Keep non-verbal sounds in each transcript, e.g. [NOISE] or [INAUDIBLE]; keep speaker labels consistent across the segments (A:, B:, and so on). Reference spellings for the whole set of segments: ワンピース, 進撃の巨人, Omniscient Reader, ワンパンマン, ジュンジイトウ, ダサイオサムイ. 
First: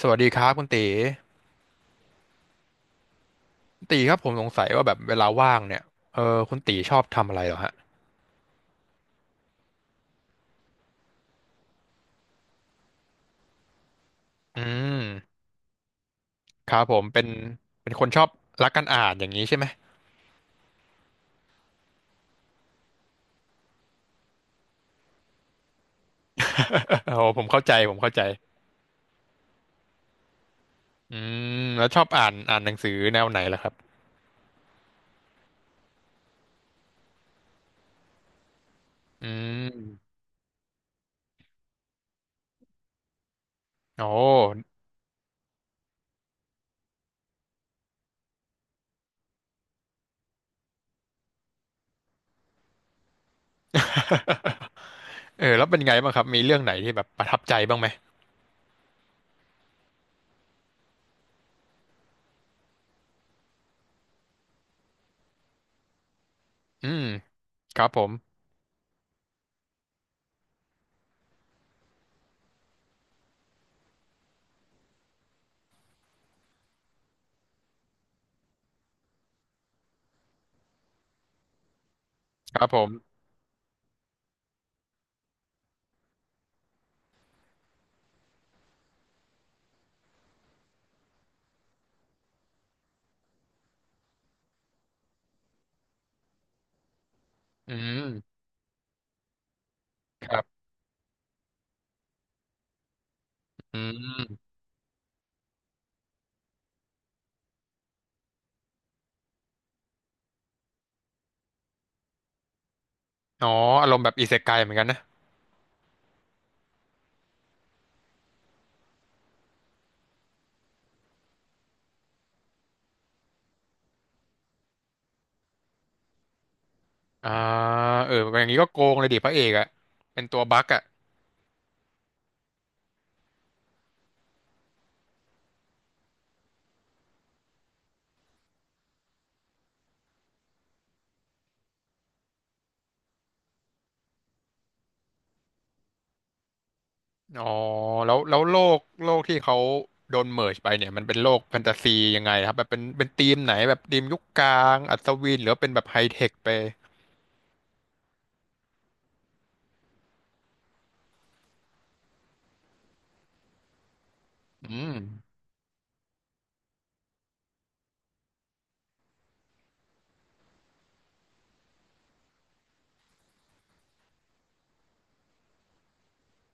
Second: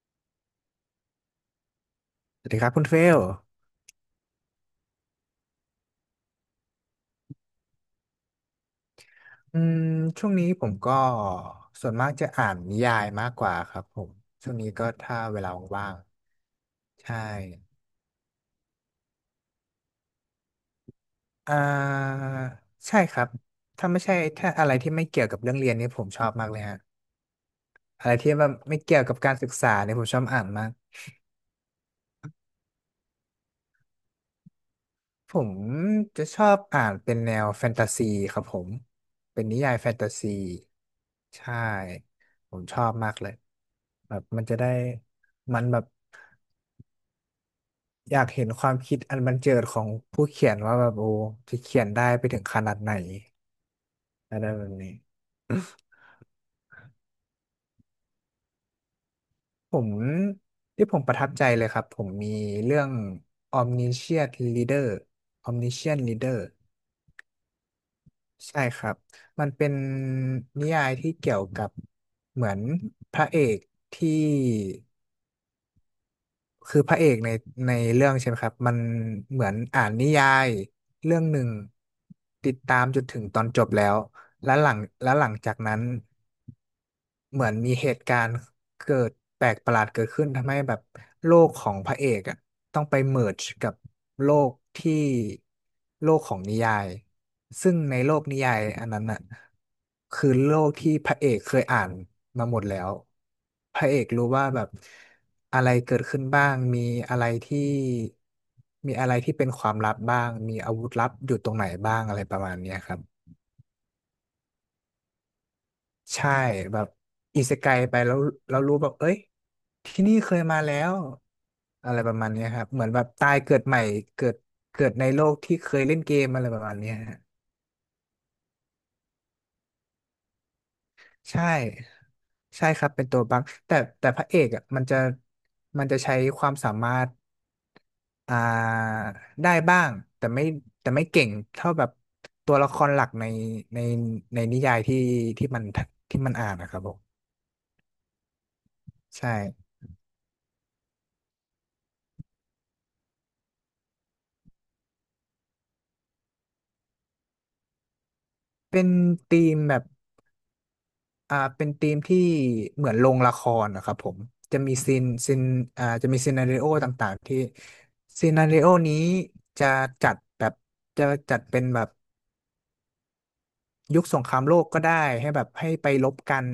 A: สวัสดีครับคุณตี
B: สวัสดีครับคุณเฟล
A: ตีครับผมสงสัยว่าแบบเวลาว่างเนี่ยเออคุณตีชอบทำอะไรเหรอฮะ
B: อืมช่วงนี้ผมก็ส่วนมากจะอ่านนิยายมากกว่าครับผมช่วง
A: อื
B: นี้ก็ถ้า
A: ม
B: เวลาว่าง
A: ครับผ
B: ๆ
A: ม
B: ใช่
A: เป็น คนชอบรักการอ่านอย่างนี้ใช่ไหม
B: อ่าใช่ครับถ้าไม่ใช่ถ้าอะไรที่ไม่เกี่ยวกับเรื่องเรียนนี่ผมชอบมากเลยฮะ
A: [LAUGHS] โอ้ผมเข้าใจผม
B: อะ
A: เข้า
B: ไร
A: ใจ
B: ที่แบบไม่เกี่ยวกับการศึกษาเนี่ยผมชอบอ่านมาก
A: อืมแล้วชอบอ่านหนังสือแนวไหนล่ะครับ
B: ผมจะชอบอ่านเป็นแนวแฟนตาซีครับผม
A: อื
B: เป็นนิยายแฟนตา
A: ม
B: ซีใช่ผมชอบมากเลย
A: โอ้
B: แบบมันจะได้มันแบบ อยากเห็นความคิดอันบันเจิดของผู้เขียนว่าแบบโอ้จะเขียนได้ไปถึงขนาดไหนอะไรแบบนี้
A: [LAUGHS] เออแล้วเป็นไงบ้างครับมีเรื่องไหนที่แบบประทับใจบ้างไหม
B: ผมที่ผมประทับใจเลยครับผมมีเรื่อง Omniscient Reader Omniscient Reader
A: อืมครับผม
B: ใช่ครับมันเป็นนิยายที่เกี่ยวกับเหมือนพระเอกที่คือพระเอกในเรื่องใช่ไหมครับมันเหมือนอ่านนิยายเรื่องหนึ่งติ
A: ค
B: ด
A: รับ
B: ตา
A: ผ
B: มจน
A: ม
B: ถึงตอนจบแล้ว แล้วหลังแล้วหลังจากนั้นเหมือนมีเหตุการณ์เกิดแปลกประหลาดเกิดขึ้นทำให้แบบโลกของพระเอกอ่ะต้องไปเมิร์จกับโลกที่โลกของนิยาย
A: อื
B: ซึ่งในโลกนิ
A: ม
B: ยายอันนั้นอ่ะคือ
A: ครั
B: โล
A: บ
B: กที่พระเอกเคยอ่านมาหมดแล้ว
A: อื
B: พระเอกรู้
A: ม
B: ว่าแบบอะไรเกิดขึ้นบ้างมีอะไรที่มีอะไรที่เป็นความลับบ้างมีอาวุธลับอยู่ตรงไหนบ้างอะไรประมาณเนี้ยครับ
A: อ๋ออารมณ์แบบอิเซไกเหมือนกันนะ
B: ใช่แบบอิเซไกไปแล้วเรารู้แบบเอ้ยที่นี่เคยมาแล้วอะไรประมาณเนี้ยครับเหมือนแบบตายเกิดใหม่เกิดเกิดในโลกที่เคยเล่นเกมอะไรประมาณเนี้ยฮะ
A: อ่าเอออย่างนี้ก็โกงเลยดิพระเอกอะเป็นตัวบั๊กอะ
B: ใช่ใช่ครับเป็นตัวบั๊กแต่พระเอกอ่ะมันจะมันจะใช้ความสามารถอ่าได้บ้างแต่ไม่แต่ไม่เก่งเท่าแบบตัวละครหลักในในนิยายที่ที่มันที่มันอ่านนะครับผม
A: อ๋อแล้วโลก
B: ใช่
A: ที่เขาโดนเมิร์จไปเนี่ยมันเป็นโลกแฟนตาซียังไงครับแบบเป็นธีมไหนแบบธีมยุคกลางอัศวินหรือว่าเป็นแบบไฮเทคไป
B: เป็นธีมแบบ เป็นธีมที่เหมือนโรงละครนะครับผมจะ
A: อื
B: มี
A: ม
B: ซีนซีนจะมีซีนาริโอต่างๆที่ซีนาริโอนี้จะจัดแบบจะจัดเป็นแบบยุคสงครามโลกก็ได้ให้แบบให้ไปรบกัน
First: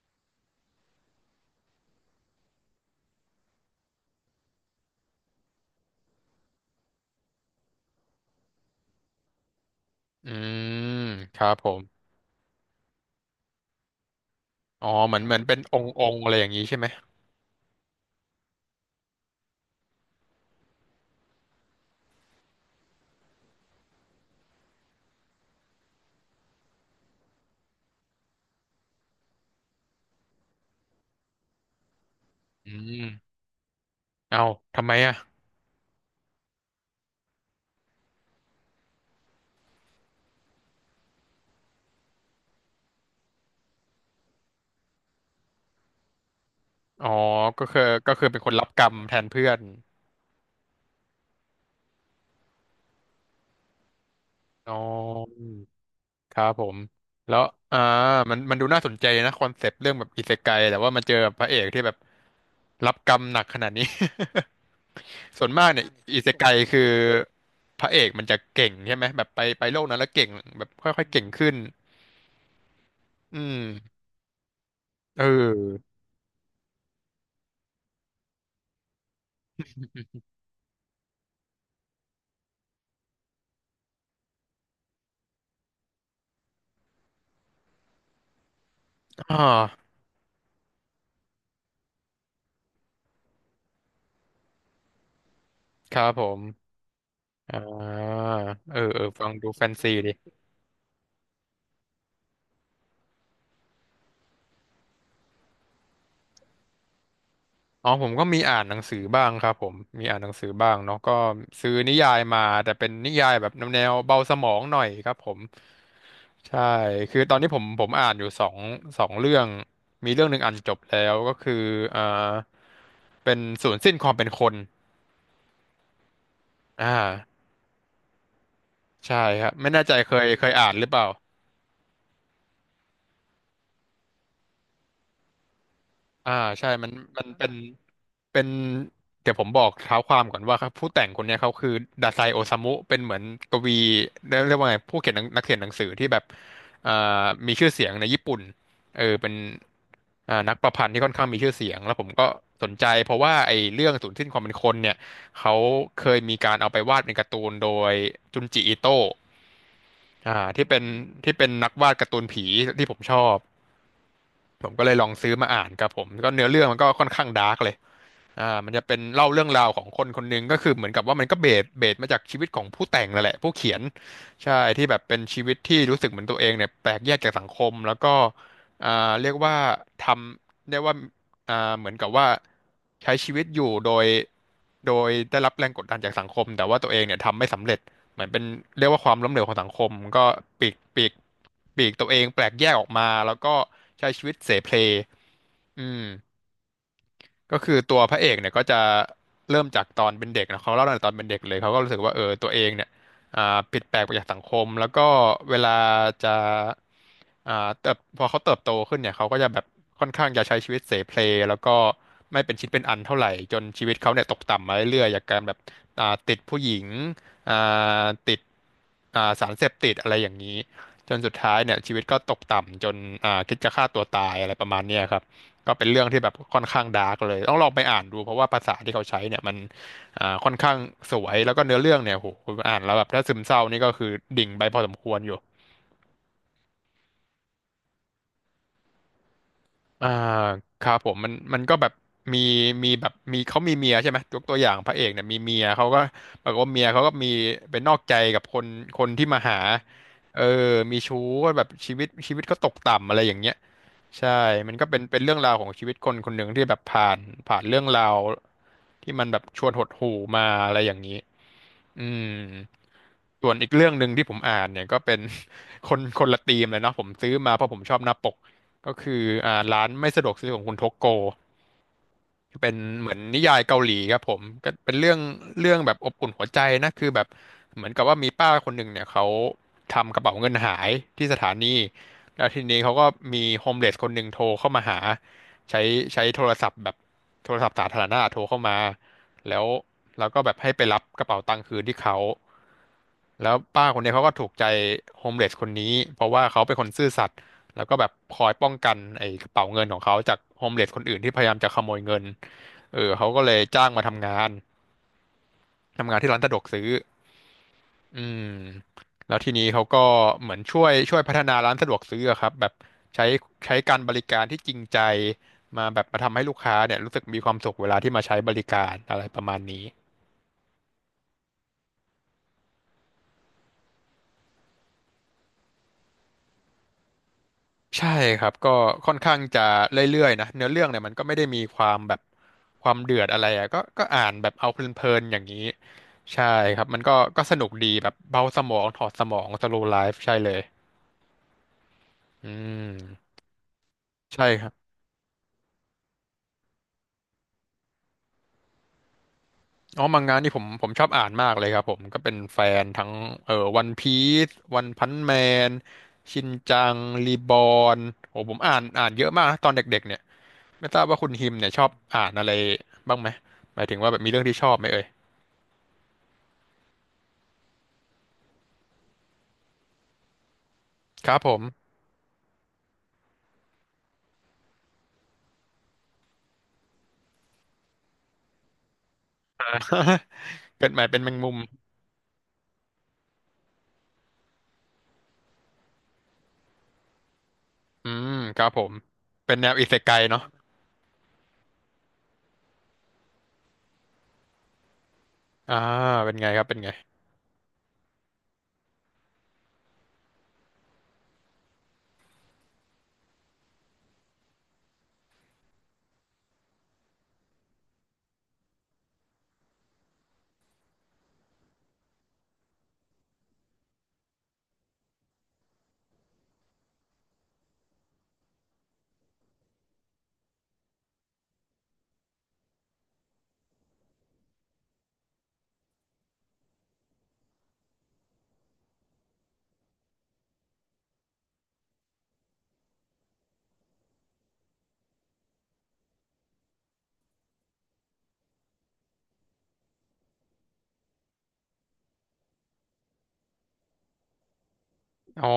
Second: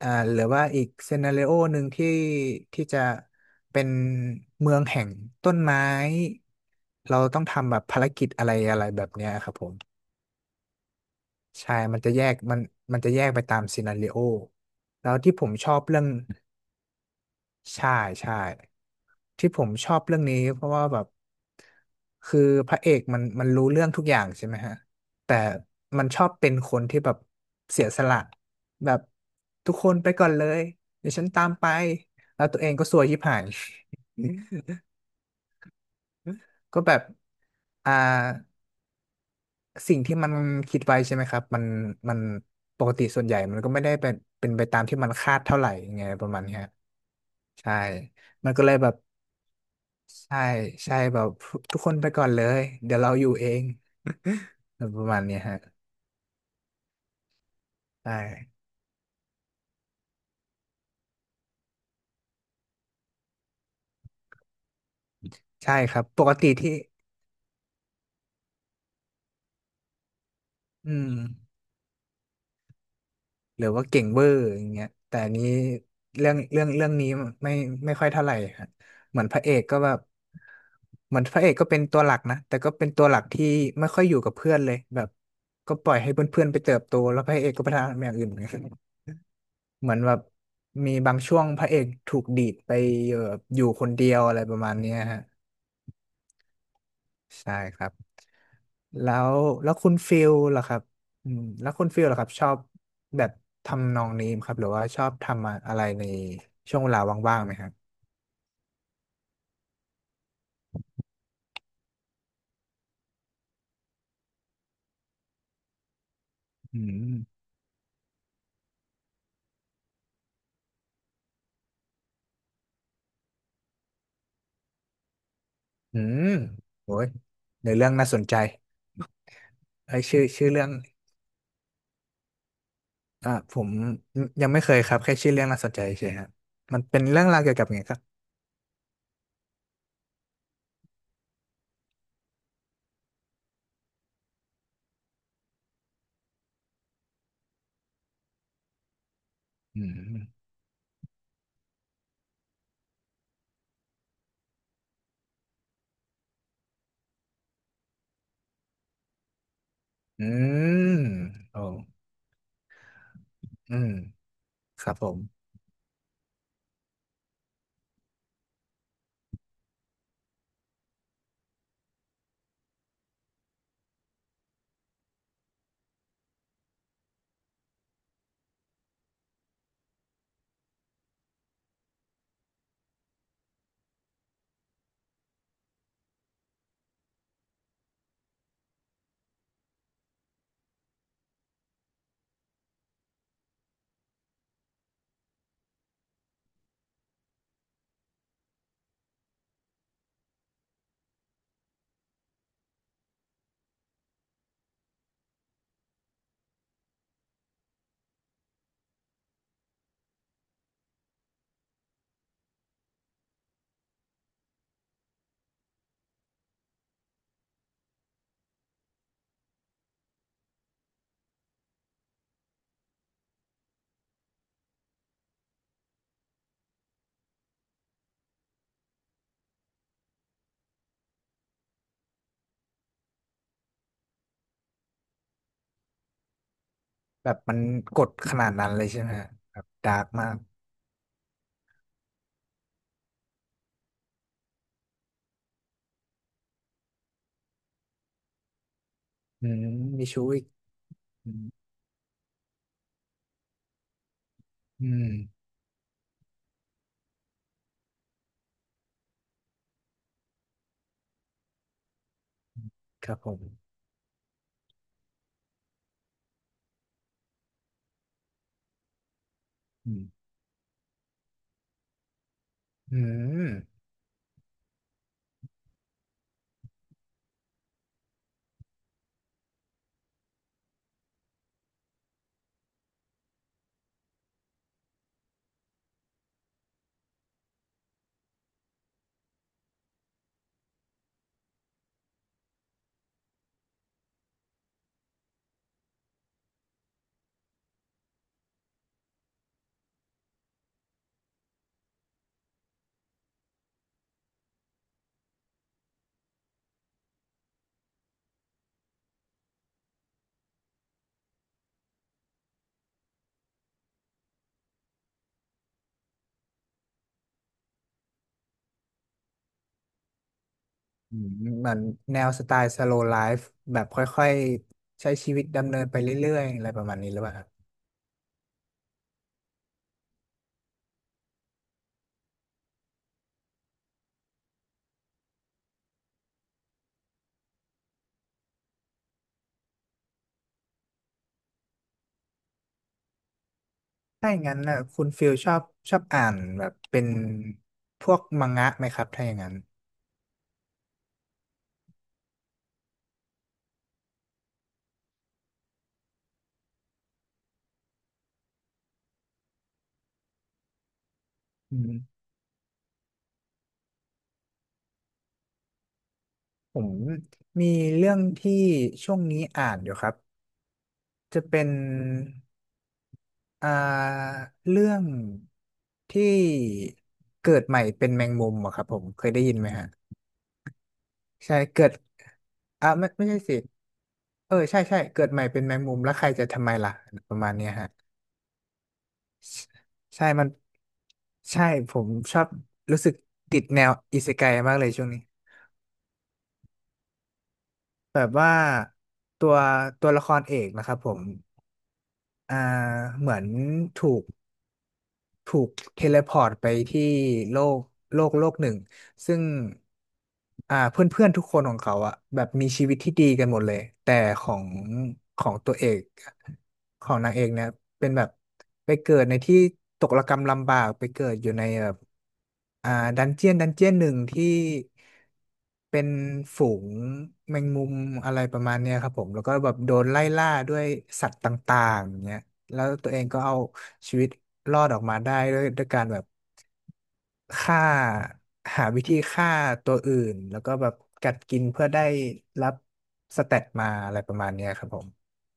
B: อ่าหรือว่าอีกซีนาริโอหนึ่งที่ที่จะเป็นเมืองแห่งต้นไม้เราต้องทำแบบภารกิจอะไรอะไรแบบเนี้ยครับผม
A: อืมครับผ
B: ใช่มั
A: ม
B: นจะแยกมันจะแยกไปตามซีนาริโอ
A: อ๋อ
B: แล้ว
A: เห
B: ที่
A: มือน
B: ผม
A: เป็น
B: ชอบเรื่
A: อ
B: อง
A: งค์อะไรอย่างนี้ใช่ไหม
B: ใช่ใช่ที่ผมชอบเรื่องนี้เพราะว่าแบบคือพระเอกมันรู้เรื่องทุกอย่างใช่ไหมฮะแต่มันชอบเป็นคนที่แบบเสียสละแบบทุกคนไปก่อนเลยเดี๋ยวฉันตามไปแล้วตัวเอ
A: อื
B: งก็ซว
A: ม
B: ยชิบหาย
A: เอ้าทำไมอ่ะ
B: [LAUGHS] ก็แบบอ่าสิ่งที่มันคิดไว้ใช่ไหมครับมันปกติส่วนใหญ่มันก็ไม่ได้เป็นไปตามที่มันคาดเท่าไหร่ยังไงประมาณเนี้ย
A: อ๋อก็
B: ใช่
A: คือเป็นค
B: มัน
A: น
B: ก็
A: รับ
B: เลย
A: กร
B: แบ
A: รม
B: บ
A: แทนเพื่อน
B: ใช่ใช่แบบทุกคนไปก่อนเลยเดี๋ยวเราอยู่เอง
A: อ๋อ
B: [LAUGHS] ประมาณเนี้ยฮะ
A: ครับผมแล้วอ่า
B: ใช่
A: มันดูน่าสนใจนะคอนเซปต์เรื่องแบบอิเซไกแต่ว่ามาเจอพระเอกที่แบบรับกรรมหนักขนาดนี้ [LAUGHS] ส่วนมาก
B: ใช่
A: เนี่ย
B: ครับ
A: อิ
B: ป
A: เซ
B: ก
A: ไก
B: ติที่
A: คือพระเอกมันจะเก่งใช่ไหมแบบไปโลกนั้นแล้วเก่งแบบ
B: อื
A: ค่อ
B: ม
A: ยๆเก่งขึ้นอืม
B: หรือว่าเก่งเวอร์อย่างเงี้ยแต่
A: เอ
B: อันนี้
A: อ
B: เรื่องนี้ไม่ไม่ค่อยเท่าไหร่ฮะเหมือนพระเอกก็แบบเหมือนพระเอกก็เป็นตัวหลักนะแต่ก็เป็นตัวหลักที่ไม่ค่อยอยู่กับเพื่อนเลยแบบก็ปล่อยให้เพื่อนๆไปเติบโตแล้วพระเอกก็ไปทำอย่างอื่นเห
A: อ่า
B: มือนแบบมีบางช่วงพระเอกถูกดีดไปเอ่ออยู่คนเดียวอะไรประมาณเนี้ยฮะ
A: ครับผม
B: ใช่
A: อ่
B: ครับ
A: าเอออ
B: แล้
A: ฟัง
B: ว
A: ดูแฟ
B: แล้
A: น
B: ว
A: ซี
B: คุณ
A: ดิ
B: ฟิลล่ะครับอืมแล้วคุณฟิลล่ะครับชอบแบบทำนองนี้ไหมครับหรือว่าชอบทำอะไรในช่วงเวลาว่างๆไหมครับ
A: อ๋อผมก็มีอ่านหนังสือบ้างครับผมมีอ่านหนังสือบ้างเนาะก็ซื้อนิยายมาแต่เป็นนิยายแบบแนวเบาสมองหน่อยครับผมใช่
B: อื
A: คือตอน
B: ม
A: นี้ผมอ่านอยู่สองเรื่องมีเรื่องหนึ่งอ่านจบแล้วก็คืออ่าเป็นศูนย์สิ้นความเป็นคน
B: อืม
A: อ่า
B: โอ้ยในเรื่องน่าสนใจ
A: ใช่ครับไม่แน่ใจ
B: ไอ้ยชื่อ
A: เค
B: ชื่อ
A: ย
B: เรื่
A: อ่า
B: อง
A: นหรือเปล่า
B: ผมยังไม่เคยครับแค่ชื่อเรื่องน่าสนใจเฉยครับ
A: อ่าใช่
B: มันเป็นเรื่
A: มั
B: อ
A: น
B: งราวเกี่ยวกับไงครับ
A: เป็นเดี๋ยวผมบอกเท้าความก่อนว่าครับผู้แต่งคนเนี้ยเขาคือดาไซโอซามุเป็นเหมือนกวีเรียกว่าไงผู้เขียนหนังนักเขียนหนังสือที่แบบอ่ามีชื่อเสียงในญี่ปุ่นเออเป็น
B: อืม
A: นักประพันธ์ที่ค่อนข้างมีชื่อเสียงแล้วผมก็สนใจเพราะว่าไอ้เรื่องสูญสิ้นความเป็นคนเนี่ยเขาเคยมีการเอาไปวาดเป็นการ์ตูนโดยจุนจิอิโตะ
B: อื
A: ที่เป็น
B: มโอ้
A: นักวาดการ์ตูนผีที่ผมชอบ
B: อืม
A: ผม
B: ค
A: ก็เล
B: รั
A: ย
B: บ
A: ล
B: ผ
A: อง
B: ม
A: ซื้อมาอ่านครับผมก็เนื้อเรื่องมันก็ค่อนข้างดาร์กเลย มันจะเป็นเล่าเรื่องราวของคนคนหนึงก็คือเหมือนกับว่ามันก็เบสมาจากชีวิตของผู้แต่งนั่นแหละผู้เขียนใช่ที่แบบเป็นชีวิตที่รู้สึกเหมือนตัวเองเนี่ยแปลกแยกจากสังคมแล้วก็อ่าเรียกว่าทำเรียกว่าเหมือนกับว่าใช้ชีวิตอยู่โดยได้รับแรงกดดันจากสังคมแต่ว่าตัวเองเนี่ยทำไม่สำเร็จเหมือนเป็นเรียกว่าความล้มเหลวของสังคมก็ปีกตัวเองแปลกแยกออกมาแล้วก็ใช้ชีวิตเสเพลอืม ก็คือตัวพระเอกเนี่ยก็จะเริ่มจากตอนเป็นเด็กนะเขาเล่าตั้งแต่ตอนเป็นเด็กเลยเขาก็รู้สึกว่าเออตัวเองเนี่ยผิดแปลกไปจากสังคมแล้วก็เวลาจะอ่าเติบพอเขาเติบโตขึ้นเนี่ยเขาก็จะแบบค่อนข้างจะใช้ชีวิตเสเพลแล้วก็ไม่เป็นชิ้นเป็นอันเท่าไหร่จนชีวิตเขาเนี่ยตกต่ำมาเรื่อยๆจากการแบบติดผู้หญิงอ่าติดสารเสพติดอะไรอย่างนี้จนสุดท้ายเนี่ยชีวิตก็ตกต่ำจนคิดจะฆ่าตัวตายอะไรประมาณเนี้ยครับ ก็เป็นเรื่องที่แบบค่อนข้างดาร์กเลยต้องลองไปอ่านดูเพราะว่าภาษาที่เขาใช้เนี่ยมันค่อนข้างสวยแล้วก็เนื้อเรื่องเนี่ยโหคุณอ่านแล้วแบบถ้าซึมเศร้านี่ก็คือดิ่งไปพอสมควรอยู่
B: แบบมันกดขนาดนั้นเลยใช่ไหมฮะแบบดาร์ก
A: อ่า
B: มาก
A: ครับผมมันก็แบบมีมีแบบมีเขามีเมียใช่ไหมยกตัวอย่างพระเอกเนี่ยมีเมียเขาก็ปรากฏว่าเมียเขาก็มีเป็นนอกใจกับคนที่มา
B: อื
A: หา
B: มมีชู้
A: เอ
B: อี
A: อ
B: ก
A: มีชู้ก็แบบชีวิตก็ตกต่ำอะไรอย่างเงี้ยใช่มันก็
B: อื
A: เป็น
B: ม
A: เรื่องราวของชีวิตคนคนหนึ่งที่แบบผ่านเรื่องราวที่มันแบบชวนหดหู่มาอะไรอย่างนี้ อืม
B: ครับผม
A: ส่วนอีกเรื่องหนึ่งที่ผมอ่านเนี่ยก็เป็น [LAUGHS] คนคนละธีมเลยเนาะผมซื้อมาเพราะผมชอบหน้าปกก็คือร้าน
B: อืม
A: ไม่สะดวกซื้อของคุณทกโก เป็น
B: อื
A: เหมือนนิ
B: ม
A: ยายเกาหลีครับผมก็เป็นเรื่องเรื่องแบบอบอุ่นหัวใจนะคือแบบเหมือนกับว่ามีป้าคนหนึ่งเนี่ยเขาทำกระเป๋าเงินหายที่สถานีแล้วทีนี้เขาก็มีโฮมเลสคนหนึ่งโทรเข้ามาหาใช้ใช้โทรศัพท์แบบโทรศัพท์สาธารณะโทรเข้ามาแล้วเราก็แบบให้ไปรับกระเป๋าตังค์คืนที่เขาแล้วป้าคนนี้เขาก็ถูกใจโฮมเลสคนนี้เพราะว่าเขาเป็นคนซื่อสัตย์ แล้วก็แบบคอยป้องกันไอ้กระเป๋าเงินของเขาจากโฮมเลสคนอื่นที่พยายามจะขโมยเงินเออเขาก็เลยจ้างมาทำงานทำงานที่ร้านสะดวกซื้ออืมแล้วทีนี้เขาก็เหมือนช่วยพัฒนาร้านสะดวกซื้ออะครับแบบใช้ใช้การบริการที่จริงใจมาแบบมาทำให้ลูกค้าเนี่ยรู้สึกมีความสุขเวลาที่มาใช้บริการอะไรประมาณนี้
B: อืมเหมือนแนวสไตล์ slow life แบบค่อยๆใช้ชีวิตดำเนินไปเรื่อยๆอะไรประมาณนี้หรือเปล่าครับ
A: ใช่ครับก็ค่อนข้างจะเรื่อยๆนะเนื้อเรื่องเนี่ยมันก็ไม่ได้มีความแบบความเดือดอะไรอ่ะก็ก็อ่านแบบเอาเพลินๆอย่างนี้ใช่ครับมันก็ก็สนุกดีแบบเบาสมองถอดสมองสโลว์ไลฟ์ใช่เลยอืม
B: ถ้าอย่าง
A: ใช่
B: นั้น
A: ครับ
B: นะคุณฟิลชอบชอบอ่านแบบเป็นพวกมังงะไหมครับถ้าอย่างนั้น
A: อ๋อมังงะนี่ผมชอบอ่านมากเลยครับผมก็เป็นแฟนทั้งวันพีซวันพันแมนชินจังรีบอนโอ้ผมอ่านเยอะมากนะตอนเด็กๆเนี่ยไม่ทราบว่าคุณฮิมเนี่ย
B: อื
A: ชอบ
B: ม
A: อ่านอะไรบ้างไหมหมายถึงว่าแบบมีเรื่องที่ชอบไหมเอ่ย
B: ผมมีเรื่องที่ช่วงนี้อ่านอยู่ครับ
A: ครับ
B: จะ
A: ผม
B: เป็นอ่าเรื่องที่เกิดใหม่เป็นแมงมุมอะครับผมเคยได้ยินไหมฮะ
A: [LAUGHS] เกิดใหม่เป็นแมงมุ
B: ใช่
A: ม
B: เกิด อ่ะไม่ไม่ใช่สิเออใช่ใช่เกิดใหม่เป็นแมงมุมแล้วใครจะทำไมล่ะประมาณเนี้ยฮะ
A: อืมครับผมเป็นแนวอิเซไก
B: ใช่
A: เนาะ
B: มันใช่ผมชอบรู้สึกติดแนวอิเซไกมากเลยช่วงนี้
A: อ่าเป็นไงครับเป็นไง
B: แบบว่าตัวตัวละครเอกนะครับผมอ่าเหมือนถูกถูกเทเลพอร์ตไปที่โลกโลกหนึ่ง ซึ่งเพื่อนเพื่อนทุกคนของเขาอะแบบมีชีวิตที่ดีกันหมดเลยแต่ของของตัวเอกของนางเอกเนี่ยเป็นแบบไปเกิดในที่ตกระกำลำบากไปเกิดอยู่ในแบบอ่าดันเจียนดันเจียนหนึ่งที่เป็นฝูงแมงมุมอะไรประมาณเนี้ยครับผมแล้วก็แบบโดนไล่ล่าด้วยสัตว์ต่างๆอย่างเงี้ยแล้วตัวเองก็เอาชีวิตรอดออกมาได้ด้วยการแบบ ฆ่าหาวิธีฆ่าตัวอื่นแล้วก็แบบกัดกินเพื่อได้รับสเตตมาอะไรประมาณเนี้ยครับผม
A: อ๋อ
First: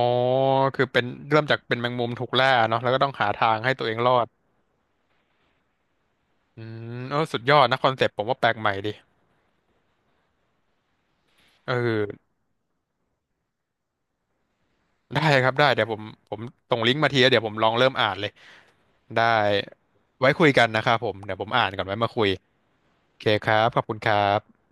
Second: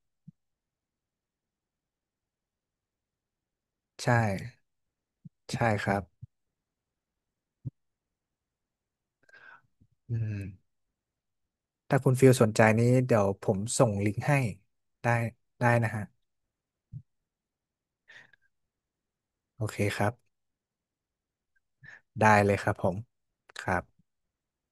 A: คือเป็นเริ่มจากเป็นแมงมุมถูกล่าเนาะแล้วก็ต้องหาทางให้ตัวเองรอ
B: ใช่
A: ด
B: ใช่ครับ
A: อืมเออสุดยอดนะคอนเซปต์ผมว่าแปลกใหม่ดี
B: อืม
A: เออ
B: ถ้าคุณฟิลสนใจนี้เดี๋ยวผมส่งลิงก์ให้ได้
A: ได้ครับได้
B: ได้
A: เดี๋ยว
B: นะ
A: ผม
B: ฮะ
A: ผมส่งลิงก์มาทีแล้วเดี๋ยวผมลองเริ่มอ่านเลยได้
B: โอเคครั
A: ไว้
B: บ
A: คุยกันนะครับผมเดี๋ยวผมอ่านก่อนไว้มาคุ
B: ได้
A: ย
B: เลยครับผม
A: โอเคครั
B: ค
A: บข
B: รั
A: อบคุณ
B: บ
A: ครับ